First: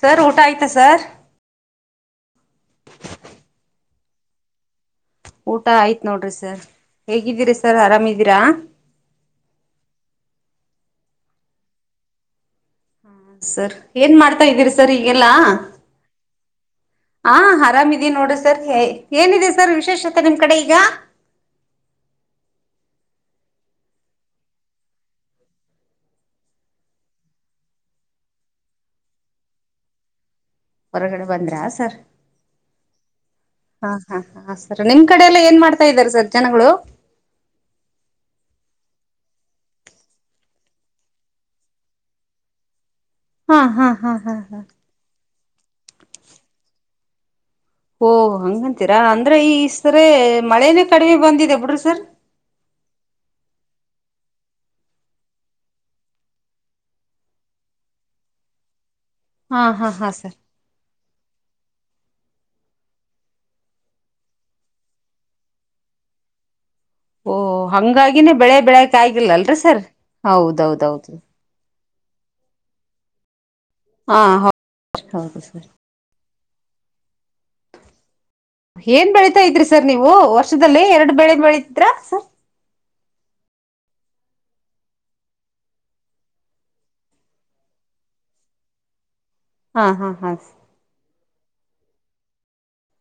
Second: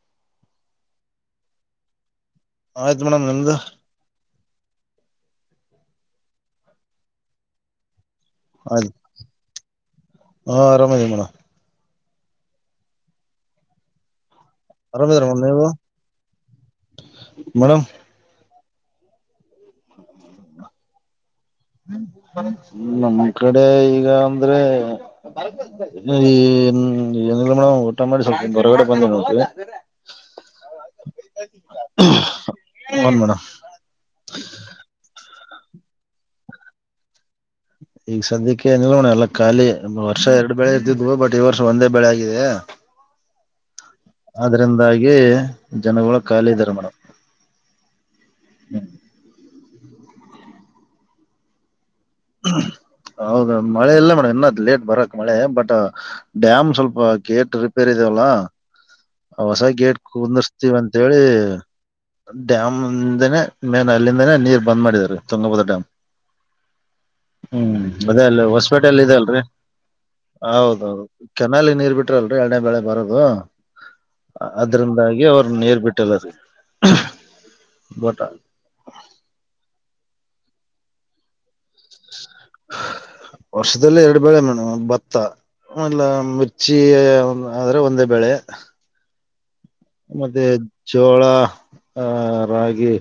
sir ಊಟ ಆಯ್ತಾ sir ಆಯ್ತು ಮೇಡಮ್ ನಿಮ್ದ ಊಟ ಆಯ್ತ್ ನೋಡ್ರಿ ಸರ್ ಹೇಗಿದ್ದೀರಿ ಸರ್ ಆರಾಮಿದೀರಾ ಆಯ್ತು ಹಾ ರಮೇಶಮ್ಮಣ ಸರ್ ಏನ್ ಮಾಡ್ತ ಇದೀರಿ ಸರ್ ಆರಾಮಿದ್ರ ಈಗೆಲ್ಲ ಮೇಡಮ್ ಹ ನೀವು ಮೇಡಮ್ ಆರಾಮ ಇದೀ ನೋಡ ಸ ಏನಿದೆ ಸರ್ ವಿಶೇಷತೆ ನಿಮ್ ಕಡೆ ಈಗ ನಮ್ ಕಡೆ ಈಗ ಅಂದ್ರೆ ಈ ಏನಿಲ್ಲ ಮೇಡ್ ಊಟ ಮಾಡಿ ಸ್ವಲ್ಪ ಹೊರಗಡೆ ಬಂದ ಹ ಹೊರಗಡೆ ಬಂದ್ರ ಸರ್ ಹನ್ ಮೇಡಮ್ ಹಾ ಹಾ ಹಾ ಸರ್ ನಿಮ್ ಕ ಎಲ್ಲ ಏನ್ ಮಾಡ್ತಾ ಇದ್ದಾರೆ ಸರ್ ಜನಗಳು ಈಗ ಸದ್ಯಕ್ಕೆ ಏನಿಲ್ಲ ಮೋಣ ಎಲ್ಲ ಖಾಲಿ ವರ್ಷ ಎರಡ್ ಬೆಳೆ ಇರ್ತಿದ್ಬಟ್ ಈ ವರ್ಷ ಒಂದೇ ಬೆಳೆ ಆಗಿದೆ ಹಾ ಹಾ ಹಾ ಹಾ ಹಾ ಅ್ರಂದಾಗಿ ಜನಗಳ ಖಾಲಿ ಇದ್ದಾರೆ ಮೇಡಮ್ ಓಹ ಹಂಗಂತೀರಾ ಅಂದ್ರ ಈಸರ ಮಳೇನೇ ಕಡಿಮೆ ಬಂದಿದೆ ಬಿಡ್ರಿ ಸರ್ ಹಾ ಹೌದ ಮಳೆ ಇಲ್ಲ ಮೇಡಮ್ ಇನ್ನ್ ಲೇಟ್ ಬರಕ್ ಮಳೆ ಬಟ್ ಡ್ಯಾಮ್ ಸ್ವಲ್ಪ ಗೇಟ್ ರಿಪೇರ್ ಇ ಹ ಹ ಹೊಸ ಗೇಟ್ ಕುಂದರ್ಸ್ತೀವಿ ಅಂತೇಳಿ ಡ್ಯಾಮ್ಂದನೇ ಮೇನ್ ಅಲ್ಲಿಂದನೇ ನೀರ್ ಬಂದ್ ಮಾಡಿದ್ದಾರೆ ತುಂಗಭದ ಡ್ಯಾಮ್ ಓ ಹ್ಮ್ ಅದೇ ಹಂಗಾಗಿನೇ ಅಲ್ಲಿ ಬೆಳೆ ಬೆಳೆಕ ಹೊಸಪೇಟೆಯಲ್ಲಿ ಇದೆ ಆಗಿಲ್ಲ ಅಲ್ರಿ ಸರ್ ಹೌದೌದು ಹೌದೌದೌದು ಕೆನಾಲಿ ನೀರ್ ಬಿಿಟ್ಟು ಬಿಟಲ್ರಿ ಎಳೇ ಬೆಳೆ ಬರದು ಹಾ ಹೌದು ಅದ್ರಿಂದಾಗಿ ಹೌದು ಅವ್ರ ಸರ್ ನೀರ್ ಬಿಟ್ಟಲ್ಲ ಹ ಏನ್ ಬೆಳೀತಾ ಇದ್ರಿ ಸರ್ ನೀವು ವರ್ಷದಲ್ಲಿ ಎರಡು ಬೆಳೆ ಬೆಳತ ವರ್ಷದಲ್ಲಿ ಎರಡು ಬೇಳೆ ಮೇಡಮ ಭತ್ತ ಮಲ್ಲ ಮಿರ್ಚಿ ಆದ್ರೆ ಒಂದೇ ಬೆಳೆ ಹಾ ಹಾ ಹಾ ಮತ್ತೆ ಜೋಳ ಆಹ ರಾಗಿ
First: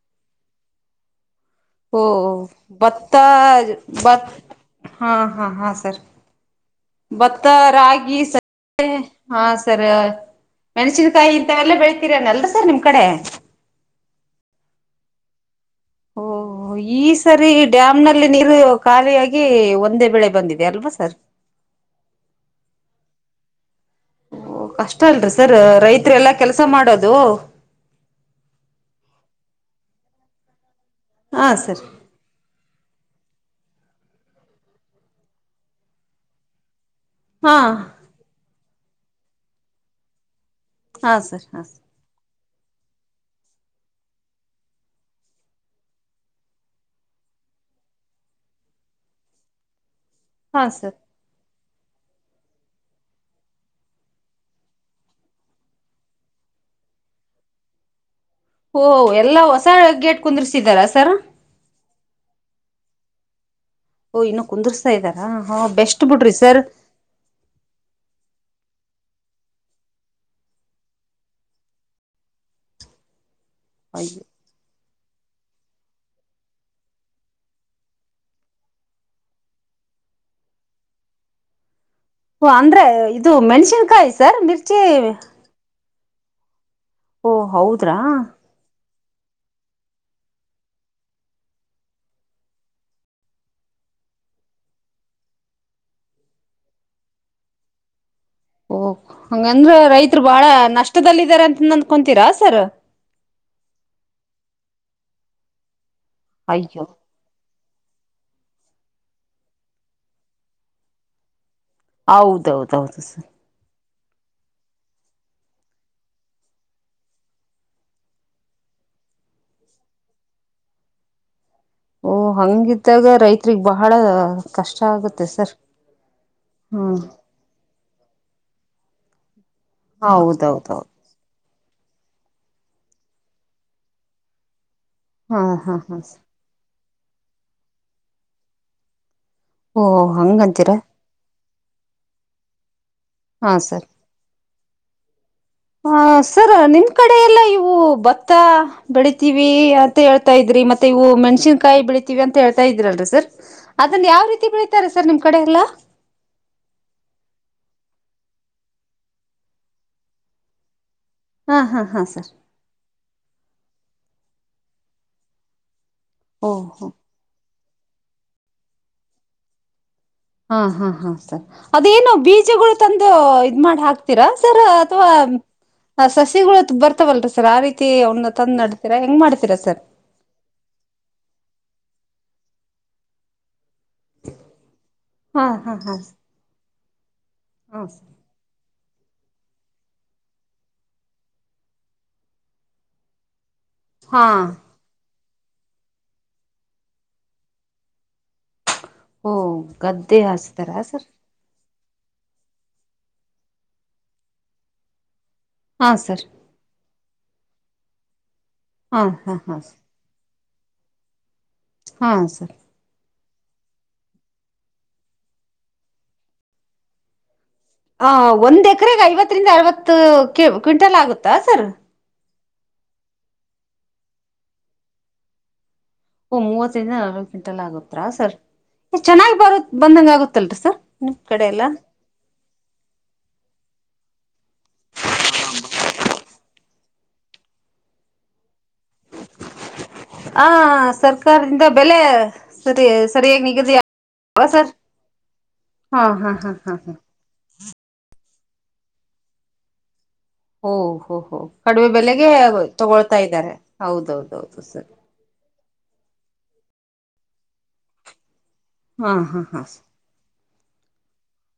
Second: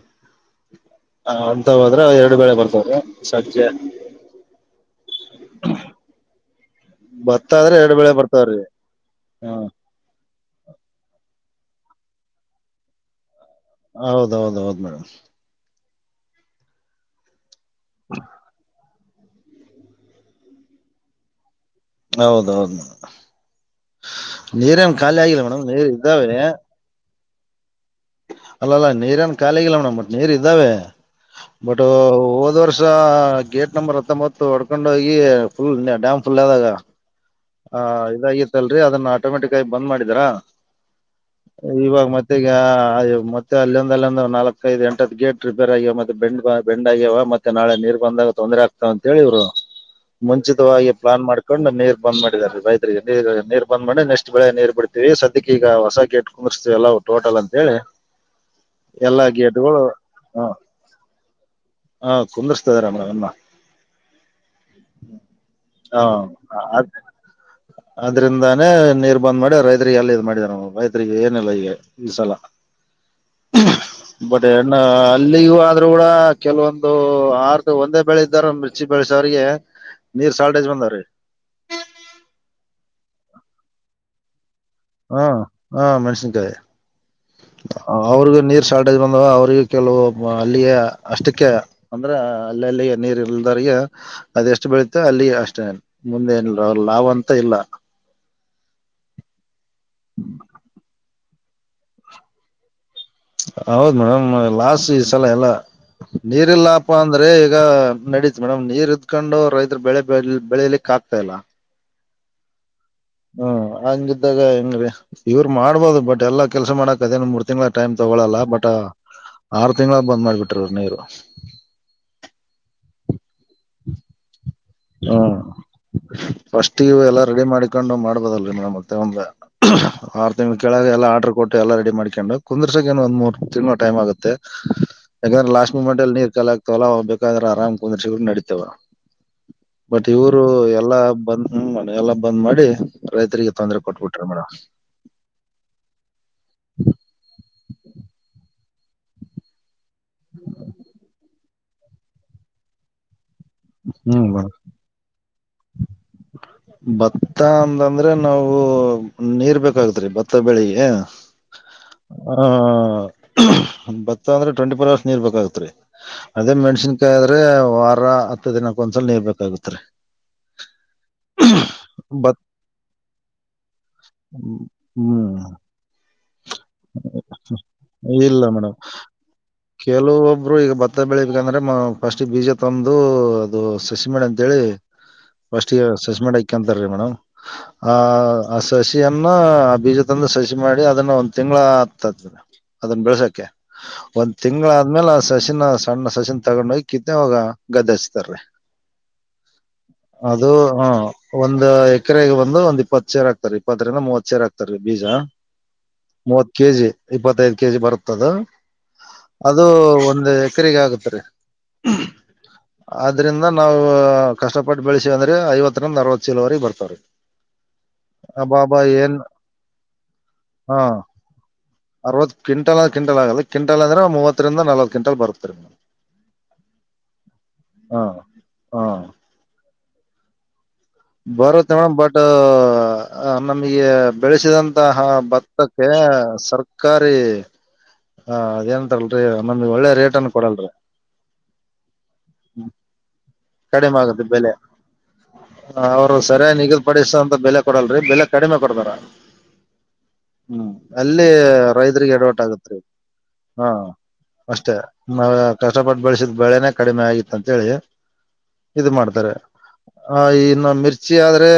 ಹ ಅಂತ ಓ ಹೋದ್ರೆ ಎರಡು ವೇಳೆ ಬರ್ತದ್ರ ಭತ್ತ ಸಂಜೆ ಭತ್ ಹಾ ಹಾ ಹಾ ಸರ್ ಭತ್ತ ಆದ್ರೆ ಎರಡು ಬೆಳೆ ರಾಗಿ ಸ ಬರ್ತವ್ರಿ ಹಾ ಹ ಸರಿ ಮೆಣಸನ್ಕಾಯಿ ವೆಲ್ಲ ಬೆಳಳ್ತೀರನಲ್ಲ ಸರ್ ನಿಮ್ ಕಡೆ ಹೌದೌದ ಹೌದ ಮೇಡಮ್ ಓಹ ಈ ಸರಿ ಡ್ಯಾಮ್ ನಲ್ಲಿ ನೀರು ಖಾಲಿಯಾಗಿ ಒಂದೇ ಬೆೇಳೆ ಬಂದಿದೆ ಅಲ್ವಾ ಸರ್ ಹೌದೌದು ನೀರೇಏನ್ ಕಷ್ಟ ಖಾಲಿ ಅಲ್ರಿ ಆಗಿಲ್ಲ ಸರ್ ಮೇಡಮ್ ನೀರ್ ಇದ್ದಾವೆ ರೈತರೆಲ್ಲಾ ಕೆಲಸ ಮಾಡೋದು ಅಲ್ಲಲ್ಲ ನೀರೇಏನ್ ಖಾಲಿಗಿಲ್ಲ ಮೇಡಮ್ ಬಟ್ ನೀರ್ ಇದ್ದಾವೆ ಹಾ ಬಟ್ ಸರ್ ಹೋದ್ ವರ್ಷ ಗೇಟ್ ನಂಬರ್ ಮತ್ತ ಮ ಒಡ್ಕೊಂಡ ಹೋಗಿ ಫುಲ್ ಡ್ಯಾಮ್ ಫುಲ್ ಆದಾಗ ಹಾ ಆ ಇದಾಗಿತ್ತಲ್ಲ ೀ ಅದನ್ನ ಆಟೋಮೆಟಿಕ್ಗಿ ಬಂದ್ ಮಾಡಿದರಾ ಹಾ ಸರ್ ಹಾ ಸ ಮತ್ತ ಈಗ ಮತ್ತೆ ಅಲ್ಲಿೊಂದ ಅಲ್ಲಿೊಂದು ನಾಲ್ಕೈಐದು ಎಂಟ್ ಗೇಟ್ ರಿಪೇರ್ ಆಗ್ಯವ ಮತ್ತೆ ಬೆಂಡ್ ಬೆಂಡ್ ಆಗ್ಯವ ಮತ್ತೆ ನಾಳೆ ನೀರ್ ಬಂದಾಗ ತೊಂದ್ರರೆ ಆಗ್ತಾವ ಅಂತ ಹೇಳಿವ್ರು ಹ ಮುಂಚಿತವಾಗಿ ಪ್ಲಾನ್ ಮಾಡ್ಕೊಂಡು ನೀರ್ ಬಂದ್ ಮಾಡಿದ್ದಾರೆ ರೈತರಿಗೆ ನೀರ್ ನೀರ್ ಬಂದ್ ಮಾಡಿ ನೆಕ್ಸ್ಟ್ ಬೆಳೆ ನೀರ್ ಬಿಡ್ತೀವಿ ಸದ್ಯಕ್ಕೆ ಈಗ ಹೊಸ ಗ ಎಟ್ಟು ಕುರ್್ತೀವಲ್ಲಾ ಟೋಟಲ್ ಅಂತ ಹೇಳಿ ಓ ಎಲ್ಲಾ ಹೊಸ ಗೇಟ್ಗಳು ಗೇಟ್ ಹ ಕುಂದ್ರಿಸಿದಾರಾ ಸರ್ ಹ ಕುಂದ್ರ ರ ಮ ಓ ಇನ್ನು ಕುಂದರ್ಸ್ತಾ ಇದ್ದಾರಾ ಹಾ ಬೆಸ್ಟ್ ಬಿಡ್ರಿ ಸರ್ ಹ ಅದ್ರಿಂದಾನೇ ನೀರ್ ಬಂದ್ ಮಾಡಿ ರೈತರಿಗೆ ಎಲ್ಲಿ ಇದ್ ಮಾಡಿದಾರ ರೈತ್ರಿಗೆ ಏನೆಲ್ಲ ಈಗ ಈ ಸಲ ಬಟ್ೆ ಅಲ್ಲಿಗೂ ಆದ್ೂ ಕೂಡ ಕೆಲವೊಂದು ಆರ್್ದ ಒಂದೇ ಬೆಳೆ್ದಾರ ಮಿರ್ಚಿ ಬೆಳೆಸವ್ರಿಗೆ ನೀರ್ ಸಲ್ಟೇಜ್ ಬಂದಾರೀ ಓ ಅಂದ್ರೆ ಇದು ಮೆಣ್ಸಿನ್ಕಾಯಿ ಸರ್ರ್ ಹಾ ಹಾ ಮೆಣಸನ್ಕಾಯಿ ಓ ಹೌದ್ರಾ ಅವ್ರಗ ನೀರ್ ಸಳ ಬಂದ ಅವರಿಗೆ ಕೆಲವು ಅಲ್ಲಿಯ ಅಷ್ಟಕ್ಕೆ ಅಂದ್ರೆ ಅಲ್ಲಿ ಅಲ್ಲಿ ನೀರ್ ಇಲ್ದರಿಗೆ ಅದೆ ಎಷ್ಟು ಬೆಳಿತ ಅಲ್ಲಿ ಅಷ್ಟೇ ಮುಂದೆ ಏನ ಅವ್ರ ಲಾಭ ಅಂತ ಇಲ್ಲ ಓ ಹಂಗಂದ್ರ ರೈತರು ಬಾಳ ನಷ್ಟದಲ್ಲಾರ ಅಂತ ಅಂದ್ಕೊಂತೀರಾ ಸರ್ ಹೌದ್ ಮೇಡಮ್ ಲಾಸ್ಟ್ ಈ ಸಲ ಎಲ್ಲ ಅಯ್ಯೋ ನೀರಿಲ್ಲಾಪ ಅಂದ್ರೆ ಈಗ ನಡ ಮೇಡಮ್ ನೀರ್ ಇದತ್್ಕೊಂಡು ರೈತರು ಬೆಳೆ ಬೆ ಬೆಳೆಯಲಿಕ್ ಆಗ್ತಾ ಇಲ್ಲ ಹೌದೌದೌದು ಸರ್ ಹ್ಮ್ ಹಂಗಿದ್ದಾಗ ಹೆಂಗ ರೀ ಇವ್ರು ಮಾಡ್ಬೋದು ಬಟ್ ಎಲ್ಲಾ ಕೆಲ್ಸ ಮಾಡಕಕ್ ಅದೇ ಮೂರ್ ತಿಂಗ್ಳ ಟೈಮ್ ತಗೊಳಲ್ಲ ಬಟ್ ಆರು ತಿಂಗಳಾಗ ಬಂದ್ ಮಾಡ್ಬಿಟ್ರ ನೀರು ಓ ಹಂಗಿದ್ದಾಗ ರೈತ ತ್ಗ್ ಬಹಳ ಕಷ್ಟ ಆಗುತ್ತೆ ಹ್ಮ್ ಸರ್ ಹ್ಮ್ ಲ್ ಮತ್ತೆ ಒ ಆರು ತಿಗಳು ಹೌದೌದೌದು ಕೆಳಗೆ ಎಲ್ಲ ಆರ್ಡರ್ ಕೊಟ್ಟ ಎಲ್ಲ ರೆಡಿ ಮಾಡ್ಕೊಂಡು ಕುುದರ್ಸಾಗ ಏ ಒಂದ್ ಮೂರ್ ತಿಗಳು ಟೈಮ್ ಆಗುತ್ತೆ ಹಾ ಯಾಕಂದ್ರೆ ಹಾ ಲಾಸ್ಟ್ ಹಾ ಮೂಮೆಂಟ್ ಅಲ್ಲಿ ನೀರ್ ಕಾಲ ಆಗ್ತವಲ್ಲ ಬೇಕಂದ್ರೆ ಆರಾಮ್ ಕುಂದ್ರಿಡ ನಡಿತತವ ಓ ಬಟ್ ಇವರು ಹಂಗಂತೀರಾ ಎಲ್ಲಾ ಬಂದ ಹ್ಮ್ ಮನೆ ಎಲ್ಲಾ ಬಂದ್ ಮಾಡಿ ರೈತರಿಗೆ ಹಾ ಸರ್ ತೊಂದ್ರ ಕೊಟ್ಬಿಟ್ರ ಮೇಡಮ್ ಹ ಸರ್ ನಿಮ್ ಕಡೆ ಎಲ್ಲಾ ಇವು ಭತ್ತ ಬೆಳಿತೀವಿ ಅ ಹೇಳ್ತಾ ಇದ್ರಿ ಮತ್ತೆ ಇವು ಮೆಣಸನ್ಕಾಯಿಳಿತೀವಿ ಅಂತ ಹೇತಾ ಇದ್ರರಲ್ರಿ ಸರ್ ಅದನ್ನ ಯಾವ ರೀತಿ ಬೆಳೀಿತಾರೆ ಸರ್ ನಿಮ್ ಕಡೆ ಎಲ್ಲಾ ಬತ್ತ ಅಂದ ಅ್ರೆ ನಾವು ನೀರ್ ಬೇಕಾಗತ್್ರರಿ ಭತ್ತ ಬೆಳಿಗ್ ಆ ಹಾ ಹಾ ಹಾ ಸರ್ ಬತ್ತ ಅಂದ್ರೆ ಟ್ವೆಂಟಿ ಫೋರ್ ಅವರ್ಸ್ ನೀರ್ ಬೇಕಾಗತ್ರಿ ಅದೇ ಓಹೋ ಮೆಣ್ಸಿನ್ಕಾಯಿ ಆದ್ರೆ ವಾರ ಹತ್ತು ದಿನಕ್ಕ ಒಂದ್ಸಲ ನೀರ್ ಬೇಕಾಗತ್ರಿ ಹಾ ಹಾ ಹಾ ಸರ್ ಅದೇನು ಭತ್ ಬೀಜಗಳು ತಂದು ಇದ್ ಮಾಡಿ ಹಾಕ್ತೀರಾ ಸರ್ ಅಥವಾ ಹ್ಮ್ ಹ ಸ ಸಿಗಳು ಬರ್ತಾವಲ್ರ ಸರ್ ಆ ರೀತಿ ಅವನ ಇಲ್ಲ ತಂದ್ ಮೇಡಮ್ ನಡ್ತೀರಾ ಹೆಂಗ್ ಮಾಡ್ತೀರ ಸರ್ ಕೆಲವೊಬ್ರು ಈಗ ಭತ್ತ ಬೆಳಿಬೇಕಂದ್ರೆ ಫಸ್ಟ್ ಬೀಜ ತಂದು ಅದು ಸಸಿಮಂಡ ಅಂತೇಳಿ ಹಾ ಫಸ್ಟ್ ಹಾ ಹಾ ಸಸಿಮ ಕಂತ ಮೇಡಮ್ ಹಾ ಆ ಆ ಸಸಿಯನ್ನ ಆ ಬೀಜ ತಂದು ಸಸಿ ಮಾಡಿ ಅದನ್ನ ಒಂದ್ ತಿಂಗಳ ಆತ ಅದನ್ನ ಬೆಳಸಕ ಹಾ ಒಂದ್ ತಿಂಗಳಾದ್ಮೇಲೆ ಸಸಿಿನ ಸಣ್ಣ ಸಸಿನ್ ತಗೊಂಡ್ ಹೋಗಿ ಕತ್ವೋಗ ಗದ್ದಸ್ತಾರೀ ಓ ಗದ್ದೆ ಅದು ಹಾಸ್ತಾರಾ ಹ ಸರ್ ಒಂದು ಒ ಎಕರೆಗೆ ಬಂದು ಒಂದ್ ಇಪ್ಪತ್ತು ಸೇರ್ ಆಗ್ತಾರೆ ಇಪ್ಪತ್ತರಿಂದ ಮೂವತ್ ಸೇರ್ ಆಕ್ತಾರೆ ಬೀಜ ಹಾ ಸರ್ ಮೂವತ್ ಕೆ ಜಿ ಇಪ್ಪತ್ತೈದು ಕೆ ಜಿ ಬರುತ್ತದು ಹಾ ಹಾ ಹಾ ಅದು ಒಂದು ಸರಿಗ ಆಗತ್ ರೀ ಹಾ ಸರ್ ಇದದರಿಂದ ನಾವವು ಕಷ್ಟಪಟ್ಟ ಬೆಳೆಸಿವ ಅಂದ್ರೆ ಐವತ್ತರಿಂದ ಅರವತ್ ಸಲವರೆ ಬರ್ತವ್ರೀ ಹ ಒಂದ್ ಎಕರೆಗೆ ಐವತ್ತರಿಂದ ಅರವತ್ತು ಕ್ವಿಂಟಲ್ ಆಗುತ್ತಾ ಸರ್ ಇಪ್ಪ ಕ್ವಿಂಟಲ್್ಂಟಲ್ ಆಗ ಕಂಟ ಅಂದ್ರೆ ಮೂವತ್ತರಿಂದ ನಲ್ವ ಕಂಟಲ್ ಬರುತ್ತತ್ರಿ್ ಓ ಮೂವತ್ತರಿಂದ ನಲ್ವ ಕ್ವಿಂಟಲ್ ಹಾ ಆಗತ್ರಾ ಸರ್ ಹಾ ಚೆನ್ನಾಗಿ್ ಬರು ಬಂದಂಗ ಆಗತ್ತಲ್ರಿ ಸರ್ ನಿಮ್ ಕಡೆ ಎಲ್ಲ ಬರುತ್ತೆ ಮೇಡಮ್ ಬಟ್ ನಮಗೆ ಬೆಳೆಸಿದಂತಹ ಭತ್ತ ಅ ಸರ್ಕಾರಿ ಆ ಅದೇಂತಲ್ರರಿ ನೊಂದ ಒಳ್ಳೆ ರೇಟ್ ಅನ್ನು ಕೊಡಲ್ರಿ ಹ ಸರ್ಕಾರದಿಂದ ಬೆಲೆ ಸರಿ ಸರಿಯಾಗಿ ನಿಗದಿ ಕಡಿಮೆ ಆಗುತ್ತೆ ಅಲ್ವಾ ಬೆಲೆ ಸರ್ ಹಾ ಅವರು ಹಾ ಸರಿಯ ಹಾ ಹಾ ಹಾ ನಿಗದಿಪಡಿಸಂತ ಬೆಲೆ ಕೊಡಲ್ರಿ ಬೆಲೆ ಕಡಿಮೆ ಕೊಡದಾರ ಓಹ್ ಹೋ ಹೋ ಕಡಿಮೆ ರೈತರಿಗೆ ಬೆಲೆಗೆ ಎಡವಟ್ ಆಗತ್ರಿ ತಗೊಳ್ತಾ ಇದ್ದಾರೆ ಹೌದೌದೌದು ಸರಿ ಕಷ್ಟಪಟ್ಟ ಬೆಳೆಸಿದ ಬೆಳೆನೇ ಕಡಿಮೆ ಆಗಿ ಅಂತೇಳಿ ಇದು ಹಾ ಮಾಡ್ತಾರೆ ಹಾ ಹಾ ಆ ಇನ್ನು ಮಿರ್ಚಿ ಆದ್ರೆ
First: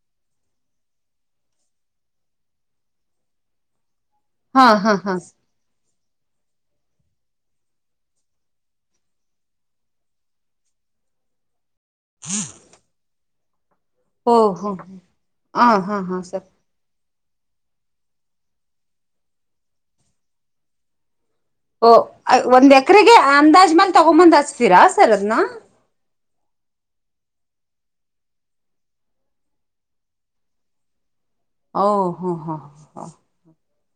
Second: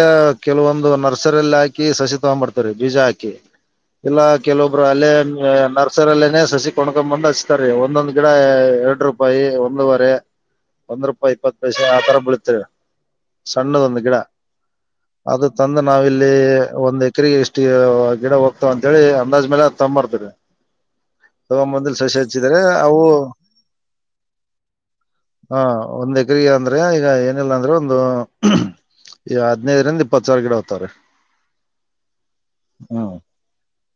ಕೆಲವೊಂದು ನರ್ಸರಿಲ್ಲಿ ಹಾಕಿ ಸಸಿ ತಗೊಬಡ್ತಾರೆ ಬೀಜ ಹಾಕಿ ಇಲ್ಲಾ ಹಾ ಕೆಲವೊಬ್ರು ಹಾ ಅಲ್ಲೇ ಹಾ ಹಸರಲ್ಲೇನನೆ ಸಸಿ ಕೊಂಡ್ಕೊ್ ಬಂದ್ ಹಚ್ತಾರೀ ಒಂದೊಂದ್ ಗಿಡ ಎರಡ್ ರೂಪಾಯಿ ಒಂದುವರೆ ಒಂದ್ ರೂಪಾಯಿ ಇಪ್ಪತ್ತು ಪೈಸೆ ಆತರ ಬೀಳ್ತರಿ ಸಣ್ಣದ ಒಂದು ಗಿಡ ಓ ಹೋ ಅದು ಹಾ ತಂದು ಹಾ ಹಾ ನಾವಿಲ್ಲಿ ಸರ್ ಒಂದು ಅಕ್ಕ್ರ ಎಷ್ಟು ಗಿಡ ಹೋಗ್ತಾವ ಅಂತೇಳಿ ಅಂದಾಜ್ ಮೇಲೆ ತೊರ್ತವಿ ತ ಓ ಮೊದಲು ಸಸೆ ಹಚ್ಚಿದರೆ ಒಂದ್ ಅವು ಎಕರೆಗೆ ಅಂದಾಜ್ ಮೇಲ್ ತಗೊಂಬಂದ್ ಹಚ್ತೀರಾ ಸರ್ ಅದನ್ನ ಹ ಒಂದ ಗ್ರಾ ಅಂದ್ರೆ ಈಗ ಏನೆಲ್ಲ ಅಂದ್ರೆ ಒಂದು ಈ ಹದ್ನೈದರಿಂದ ಇಪ್ಪತ್ ಸರ ಗಿಡ ಹತ್ತಾರ ಓ ಹ ಹಾ ಹ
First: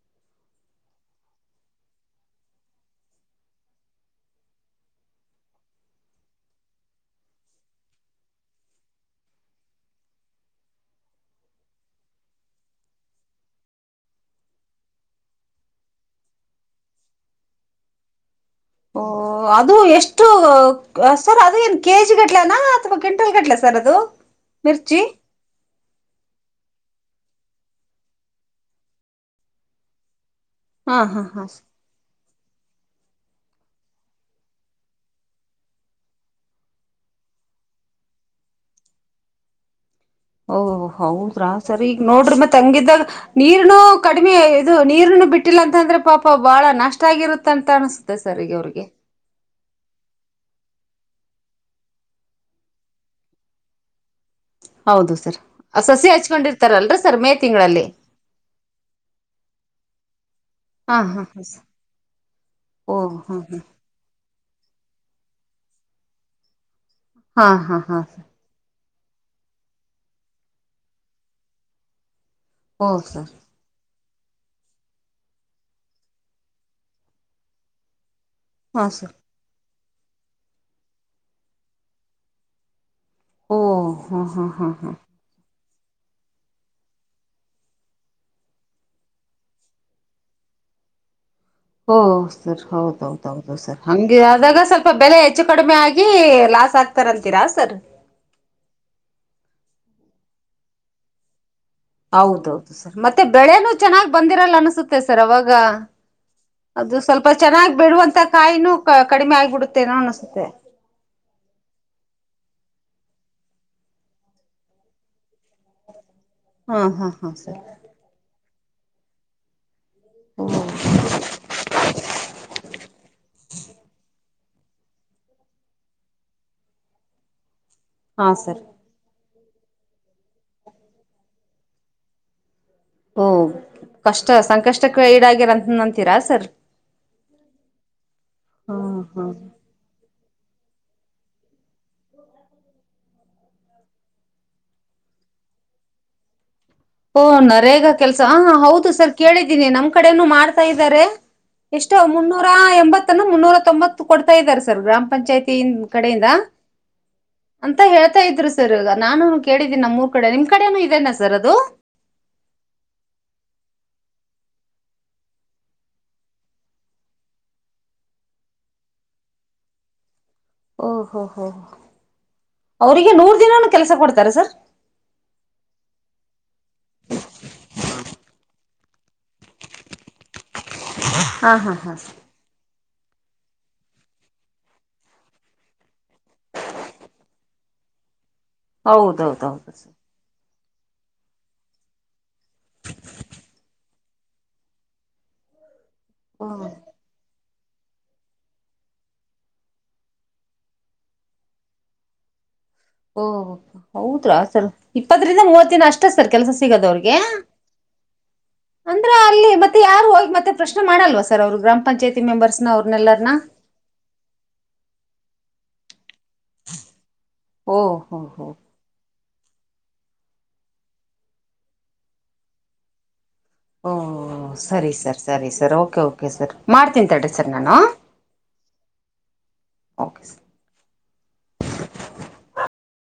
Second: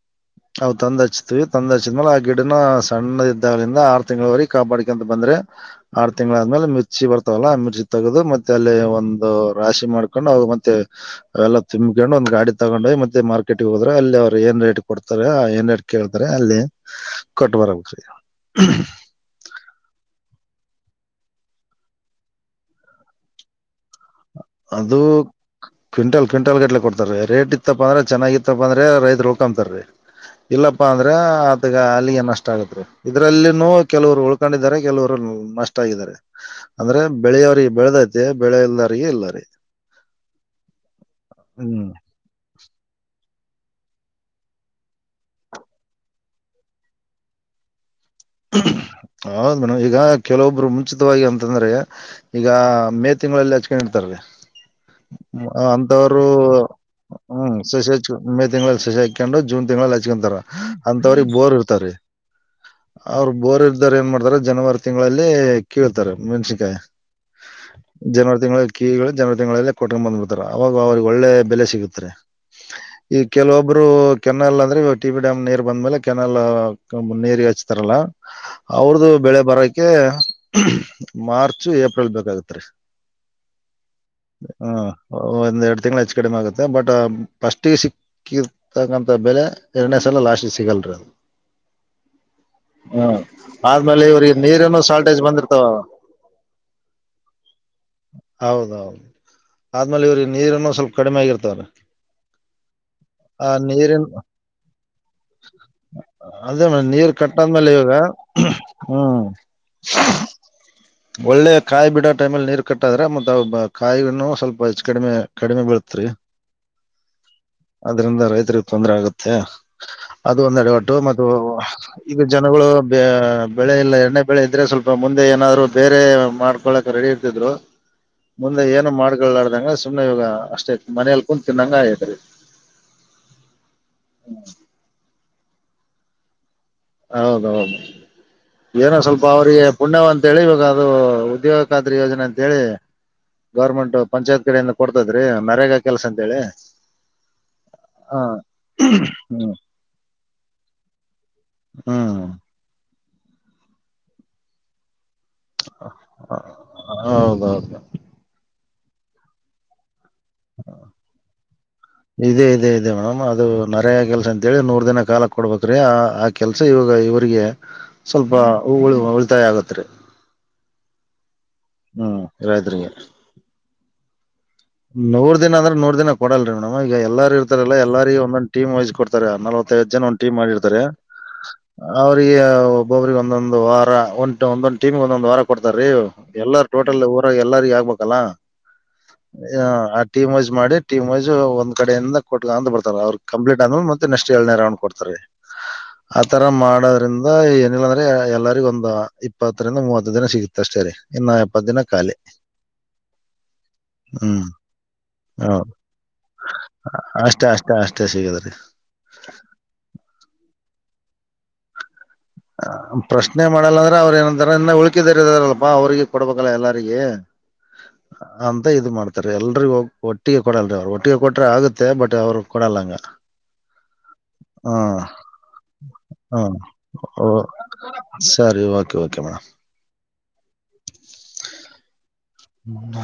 ಹ ಅವು ತಂದ ಹಚ್ತೀವಿ ತಂದ್ ಹಚ್ಚಿದ ಮೇಲೆ ಆ ಗಿಡನ ಸಣ್ಣದ ಇದ್ದಾಗಲಿಂದ ಆರು ತಿಂಗಳವರೆಗೆ ಕಾಪಾಡಿಕಂತ ಬಂದ್ರೆ ಆರು ತಿಂ್ಗಳಾದ ಆದ್ಮೇಲೆ ಹಚಿ ಬರ್ತಾವಲ್ಲ ಆ ಮಿರ್ಚಿ ತಗದು ಮತ್ತೆ ಅಲ್ಲಿ ಒಂದು ರಾಶಿ ಮಾಡ್ಕೊಂಡು ಅವ ಮತ್ತೆ ಅವೆಲ್ಲ ತುಂಬ ಕೊಂಡ್ ಒಂದ್ ಗಾಡಿ ತಗೊಂಡ್ೋಗ್ ಮತ್ತೆ ಮಾರ್ಕೆಟ್ ಹೋದ್ರ ಅಲ್ಲಿ ಅವರು ಏನ್ ರೇಟ್ ಕೊಡ್ತಾರೆ ಏನ್ ರೇಟ್ ಕೇಳ್ತಾರೆ ಅಲ್ಲಿ ಕಟ್ ಮಾಡರ ಓ ಅದು ಎಷ್ಟು ಸರ್ ಅದು ಏನ್ ಕೆಜಿ ಗಟ್ಲನಾ ಅಥವಾ ಕ್ವಿಂಟಲ್ ಗಟ್ಲಾ ಸರ್ ಅದು ಮಿರ್ಚಿ ಅದು ಕ್ವಿಂಟಲ್ ಕ್ವಿಂಟಲ್ ಗಟ್ಲೆ ಕೊಡ್ತಾರ ರೀ ರೇಟ್ ಇತ್ತಪ್ಪ ಅಂದ್ರೆ ಚೆನ್ನಾಗಿ ಇತ್ತಪ್ಪ ಅಂದ್ರೆ ರೈತ್ರು ಹೋಕೊತಾರ ರೀ ಇಲ್ಲಪ್ಪಾ ಹಾ ಅಂದ್ರೆ ಹಾ ಹಾ ಅದುಗ ಅಲ್ಲಿಗೆಏನಷ್ಟ ಇದ್ರಲ್ಲಿ ಕೆಲವರು ಉಳ್ಕೊಂಡಿದ್ದಾರೆ ಕೆಲವರು ನಷ್ಟ ಆಗಿದ್ದಾರೆ ಅಂದ್ರೆ ಬೆಳೆಯ ಅವ್ರಿಗೆ ಬೆಳೆದೈತೆ ಬೆಳೆಲ್ದವರಿಗೆ ಇಲ್ಲ ರೀ ಓಹ ಹೌದ್ರಾ ಸರಿ ಹ್ಮ್ ಈಗ ನೋಡ್ರಿ ಮತ್ತೆ ತಂಗಿದಾಗ ನೀರ್ನು ಕಡಿಮೆ ಇದು ನೀರ್ನು ಬಿಟ್ಟಿಲ್ಲ ಅಂತಂದ್ರೆ ಪಾಪ ಬಾಳ ನಷ್ಟ ಆಗಿರುತ್ತ ತ ಹೌದ ಮೇಡ್ ಈಗ ಕೆಲವೊಬ್ರುಂ ಉಚಿತವಾಗಿ ಅಂತಂದ್ರೆ ಈಗ ಮೇ ತಿಂಗಳಲ್ಲಿ ಹಚ್ಕೊಂಡ್ ಇಡ್ತಾರ ಹೌದು ಸರ್ ಸಸಿ ಅಂತವರು ಹಚ್ಕೊಂಡಿರ್ತಾರಲ್ರಿ ಸರ್ ಮೇ ಹೂ ತಿಂಗಳಲ್ಲಿ ಸಸಿ ಹಚ್ ಮೇ ತಿಂಗಳಲ್ಲಿ ಸಸಿ ಹಾಕೊಂಡು ಜೂನ್ ತಿಂಗಳಲ್ಲಿ ಹಚ್ಕೊಂತಾರ ಅಂತವ್ರ ಬೋರ್ ಇರ್ತಾರೀ ಹ ಅವ್ರರು ಬೋರ್ರ್್ದಾರ ಏನ್ ಮಾಡ್ತಾರ ಜನವರಿ ತಿಂಗಳಲ್ಲಿ ಕೀಳ್ತಾರೆ ಮೆಣ್ಸನ್ಕಾಯಿ ಹಾ ಹಾ ಹಾ ಸ ಕೀಗಳು ಜನವರಿ ತಿಂಗಳಲ್ಲೇ ಕೊಟ್ಕೊಂಡು ಬಂದ್ಬಿಡ್ತಾರೆ ಅವಾಗ ಅವ್ರಿಗೆ ಒಳ್ಳೆ ಬೆಲೆ ಸಿಗುತ್ತೆ ಓ ಈ ಸರ್ ಕೆಲವೊಬ್ರು ಕೆನಲ್ ಅಂದ್ರೆ ಟಿ ಬಿ ಡ್ಯಾಮ್ ನೀರ್ ಬಂದ್ಮೇಲೆ ಕೆನಲ್ ನೀರ್ ಹಚ್ತಾರಲ್ಲ ಹಾ ಅವ್ರ್ದು ಸರ್ ಬೆಳೆ ಬರೋ ಅಕೆ ಮಾರ್ಚ್ು ಏಪ್ರಿಲ್ ಬೇಕಾಗತ್ರಿ ಓ ಹಾ ಹಾ ಹ ಹಾ ಹಾ ಒಂದ ಎರೆಡು ತಿಂಗಳು ಹೆಚ್ಚು ಕಡಿಮೆ ಆಗುತ್ತೆ ಬಟ್ ಫಸ್ಟ್ಿಗೆ ಸಿಕ್ಕಿರ್ತಕ್ಕಂಂತ ಬೆಲೆ ಎರಡನೇ ಸಲ ಲಾಸ್ಟ್ಿಗೆ ಸಿಗಲ್ ಹ ಹ ಸರ್ ಹೌದೌದೌದು ಸರ್ ಆದ್ಮೇಲೆ ಹಗೆ ಇವ್ರಿಗೆ ಆದಾಗ ನೀರಿನ ಸ್ವಲ್ಪ ಬೆಲೆ ಶಾರ್ಟೇಜ್ ಹೆಚ್ಚು ಬಂದಿರ್ತಾವ ಕಡಿಮೆ ಆಗಿ ಲಾಸ್ ಆಗ್ತಾರ ಅಂತೀರಾ ಹ ಸರ್ ಹೌದೌದು ಆದ್ಮೇಲೆ ಇವ್ರಿಗೆ ನೀರನ್ನು ಸ್ವಲ್ಪ ಕಡಿಮೆ ಆಗಿರ್ತವ್ರ ಹೌದೌದು ಸರ್ ಮತ್ತೆ ಬೆಳೆನೂ ನೀರಿನ್ ಚೆನ್ನಾಗ್ ಬಂದಿರಲ್ಲ ಅನ್ಸುತ್ತೆ ಸರ್ ಅವಾಗ ಅದೇ ಮೇಡಮ್ ಅದು ನೀರ್ ಸ್ವಲ್ಪ ಕಟ್ಟಾದ್ಮೇಲೆ ಚೆನ್ನಾಗ್ ಇವಾಗ ಬಿಡುವಂತ ಕಾಯಿನೂ ಹ್ಮ್ ಕಡಿಮೆ ಆಗ್ಬಿಡುತ್ತೇನೋ ಅನ್ಸುತ್ತೆ ಒಳ್ಳೆ ಕಾಯಿ ಬಿಡೋ ಟೈಮಲ್ಲಿ ನೀರ್ ಕಟ್ಟಾದ್ರೆ ಮತ್ತತ್ ಕಾಯಿನ್ನ ಸ್ವಲ್ಪ ಹೆಚ್ಚ ಕಡಿಮೆ ಕಡಿಮೆ ಬೆೀಳತತ್ ರರಿ ಹಾ ಹಾ ಹಾ ಸರಿ ತೊಂದ್ರ ಆಗತ್ತೆ ಅದು ಓ ಒಂದ್ೆಡೆ ಒಟ್ಟು ಮ ಈಗ ಜನಗಳು ಬೆಳೆ ಎಲ್ಲ ಎಣ್ಣೆ ಬೆಳೆ ಇದ್ರೆ ಸ್ವಲ್ಪ ಮುಂದೆ ಏನಾದ್ರು ಬೇರೆ ಮಾಡ್ಕೊಳಕ್ ರೆಡಿ ಇರ್ತಿದ್ರು ಹಾ ಸರ್ ಮುಂದೆ ಏನು ಮಾಡ್ಕಾರ್ದಂಗ ಸುಮ್ನೆ ಇವಾಗ ಅಷ್ಟೇ ಮನಲ್ ಕು ತಿನ್ನಂಗ ಆಯತ್ರಿ ಓ ಕಷ್ಟ ಸಂಕಷ್ಟಕ್ಕೆ ಈಡಾಗಿರಂತ ಅಂತೀರಾ ಸರ್ ಹೌದೌದು ಹಾ ಏನೋ ಸ್ವಲ್ಪ ಹಾ ಅವರಿಗೆ ಪುಣ್ಯವಂತ ಹೇಳಿ ಇವಾಗ ಅದು ಉದ್ಯೋಗ ಖಾದ್ರರಿ ಯೋಜನೆ ಅಂತೇಳಿ ಗೌರ್ಮೆಂಟ್ ಪಂಚಾಯತ್ ಕಡೆಯಿಂದ ಕೊಡ್ತದ್ರಿ ಮರೇಗ ಕೆಲ್ಸ ಅಂತ ಹೇಳಿ ಓ ನರೇಗಾ ಕೆಲ್ಸ ಹ ಹೌದು ಸರ್ ಹ್ಮ್ ಕೇಳಿದ್ದೀನಿ ನಮ್ ಕಡೆನೂ ಮಾಡ್ತಾ ಇದ್ದಾರೆ ಎಷ್ಟು ಹ್ಮ್ ಮುನ್ನೂರ ಎಂಬತ್ತನ್ನು ಮುನ್ನೂರ ತೊಂಬತ್ತು ಕೊಡ್ತಾ ಇದ್ದಾರೆ ಸರ್ ಗ್ರಾಮ್ ಪಂಚಾಯತಿ ಕಡೆಯಿಂದ ಹೌದೌದು ಅಂತ ಹೇಳ್ತಾ ಇದ್ರು ಸರ್ ಸರ್ ನಾನು ಕೇಳಿದ್ದೀನಿ ನಮ್ಮ್ ಮೂರ್ ಕಡೆ ನಿಮ್ ಕಡೆನು ಇದದೆೇನಾ ಸರ್ ಅದು ಇದದೆ ಇದೆ ಇದೆ ಮೇಡಮ್ ಅದು ನರ ಕೆಲ್ಸ ಅಂತೇಳಿ ನೂರ್ ದಿನ ಕಾಲಕ್ ಕೊಡ್ಬೇಕ್ರಿ ಆ ಆ ಕೆಲ್ಸ ಇವಾಗ ಇವರಿಗೆ ಸ್ವಲ್ಪ ಉಳಿತಾಯ ಆಗತ್ ಓ ಹೋ ಹೋ ಹ ಹ್ಮ್ ರೈತರಿಗೆ ಅವ್ರರಿಗೆ ನೂರ್ ದಿನಾನ ಕೆಲ್ಸ ಕೊಡ್ತಾರೆ ಸರ್ ನೂರ್ ದಿನ ಅಂದ್ರೆ ನೂರ್ ದಿನ ಕೊಡಲ್ರೀ ಮೇಡಮ್ ಈಗ ಎಲ್ಲಾರ ಇರ್ತಾರಲ್ಲ ಎಲ್ಲಾರಗ ಒಂದೊಂದು ಟೀಮ್ ವೈಸ್ ಕೊಡ್ತಾರೆ ಅ ಜನ ಟೀಮ್ ಮಾಡಿರ್ತಾರೆ ಹಾ ಹಾ ಹಾ ಅವ್ರಿಗೆ ಒಬ್ಬರಿಗೆ ಒಂದೊಂದಂದು ವಾರ ಒ ಒಂದೊಂದು ಟೀಮಗೆ ಒಂದೊಂದಂದು ವಾರ ಕೊಡ್ತಾರ ರೀ ಎಲ್ಲಾರ ಟೋಟಲ್ ಊರ ಎಲ್ಲಾರ ಯ ಪಕಲ್ಲಾ ಹ ಹೌದೌದೌದು ಸರ್ ಆ ಟೀಮ್ ವಜ್ ಮಾಡಿ ಟೀಮ್ ಒಂದ್ ಕಡಿಂದ ಕೊಟ್ಟ ಅ ಬರ್ತಾರೆ ಅವ್ರ ಕಂಪ್ಲೀಟ್ ಅಂದ ಮತ್ತೆಸ್ಟ್ ಏಳ್ನರ್ ಕೊತಾರೆ ಹೂ ಆತರ ಮಾಡೋದ್ರಿಂದ ಇಲ್ಲ ಅಂದ್ರೆ ಎಲ್ಲರಿಗ ಒಂದು್ ಇಪ್ಪತ್ತರಿಂದ ಮೂವತ್ತು ದಿನ ಸಿಗುತ್ತ ಅಷ್ಟೇ ರರಿ ಇನ್ನು ಎಪ್ಪತ್ತು ದಿನ ಖಾಲಿ ಓ ಹೌದ್ರಾ ಹ್ಮ್ ಸರ್ ಇಪ್ಪತ್ತರಿಂದ ಹೌ ಮೂವತ್ತ ದಿನ ಅಷ್ಟ ಸರ್ ಕೆಲ್ಸ ಸಿಗದು ಅವ್ರಿಗೆ ಅಷ್ಟೇ ಅಷ್ಟೇ ಅಷ್ಟೇ ಸಿಗದ್ರಿ ಅಂದ್ರ ಅಲ್ಲಿ ಮತ್ತೆ ಯಾರು ಹೋಗಿ ಮತ್ತೆ ಪ್ರಶ್ನೆ ಮಾಡಲ್ವಾ ಸರ್ ಅವ್ರು ಗ್ರಾಮ ಪಂಚಾಯತ್ ಪ್ರಶ್ನೆ ಮಾಡಲ್ಲಂದ್ರೆ ಅವ್ರ ಏನಂತಾರ ಇನ್ನ ಉಳ್ಕಿದರಿದಾರಲ್ಲಪಾ ಅವ್ರಿಗೆ ಕೊಡ್ಬೇಕಲ್ಲ ಎಲ್ಲಾರಗ ಓ ಹೋ ಹೋ ಅಂತ ಇದು ಮಾಡ್ತ ಎಲ್ರಿ ಒಟ್ಟಿಗೆ ಕೊಡಲ್ರಿ ಅವ್ರು ಒಟ್ಟಿಗೆ ಕೊಟ್ರೆ ಆಗುತ್ತೆ ಬಟ್ ಅವ್ರ ಕೊಡಲ್ಲಂಗ ಓ ಸರಿ ಸರ್ ಸರಿ ಸರ್ ಕೆ ಕೆ ಸರ್ ಹ್ಮ್ ಮಾಡ್ ಓ ಸರಿ okay okay ma'am okay sir ಹ್ಮ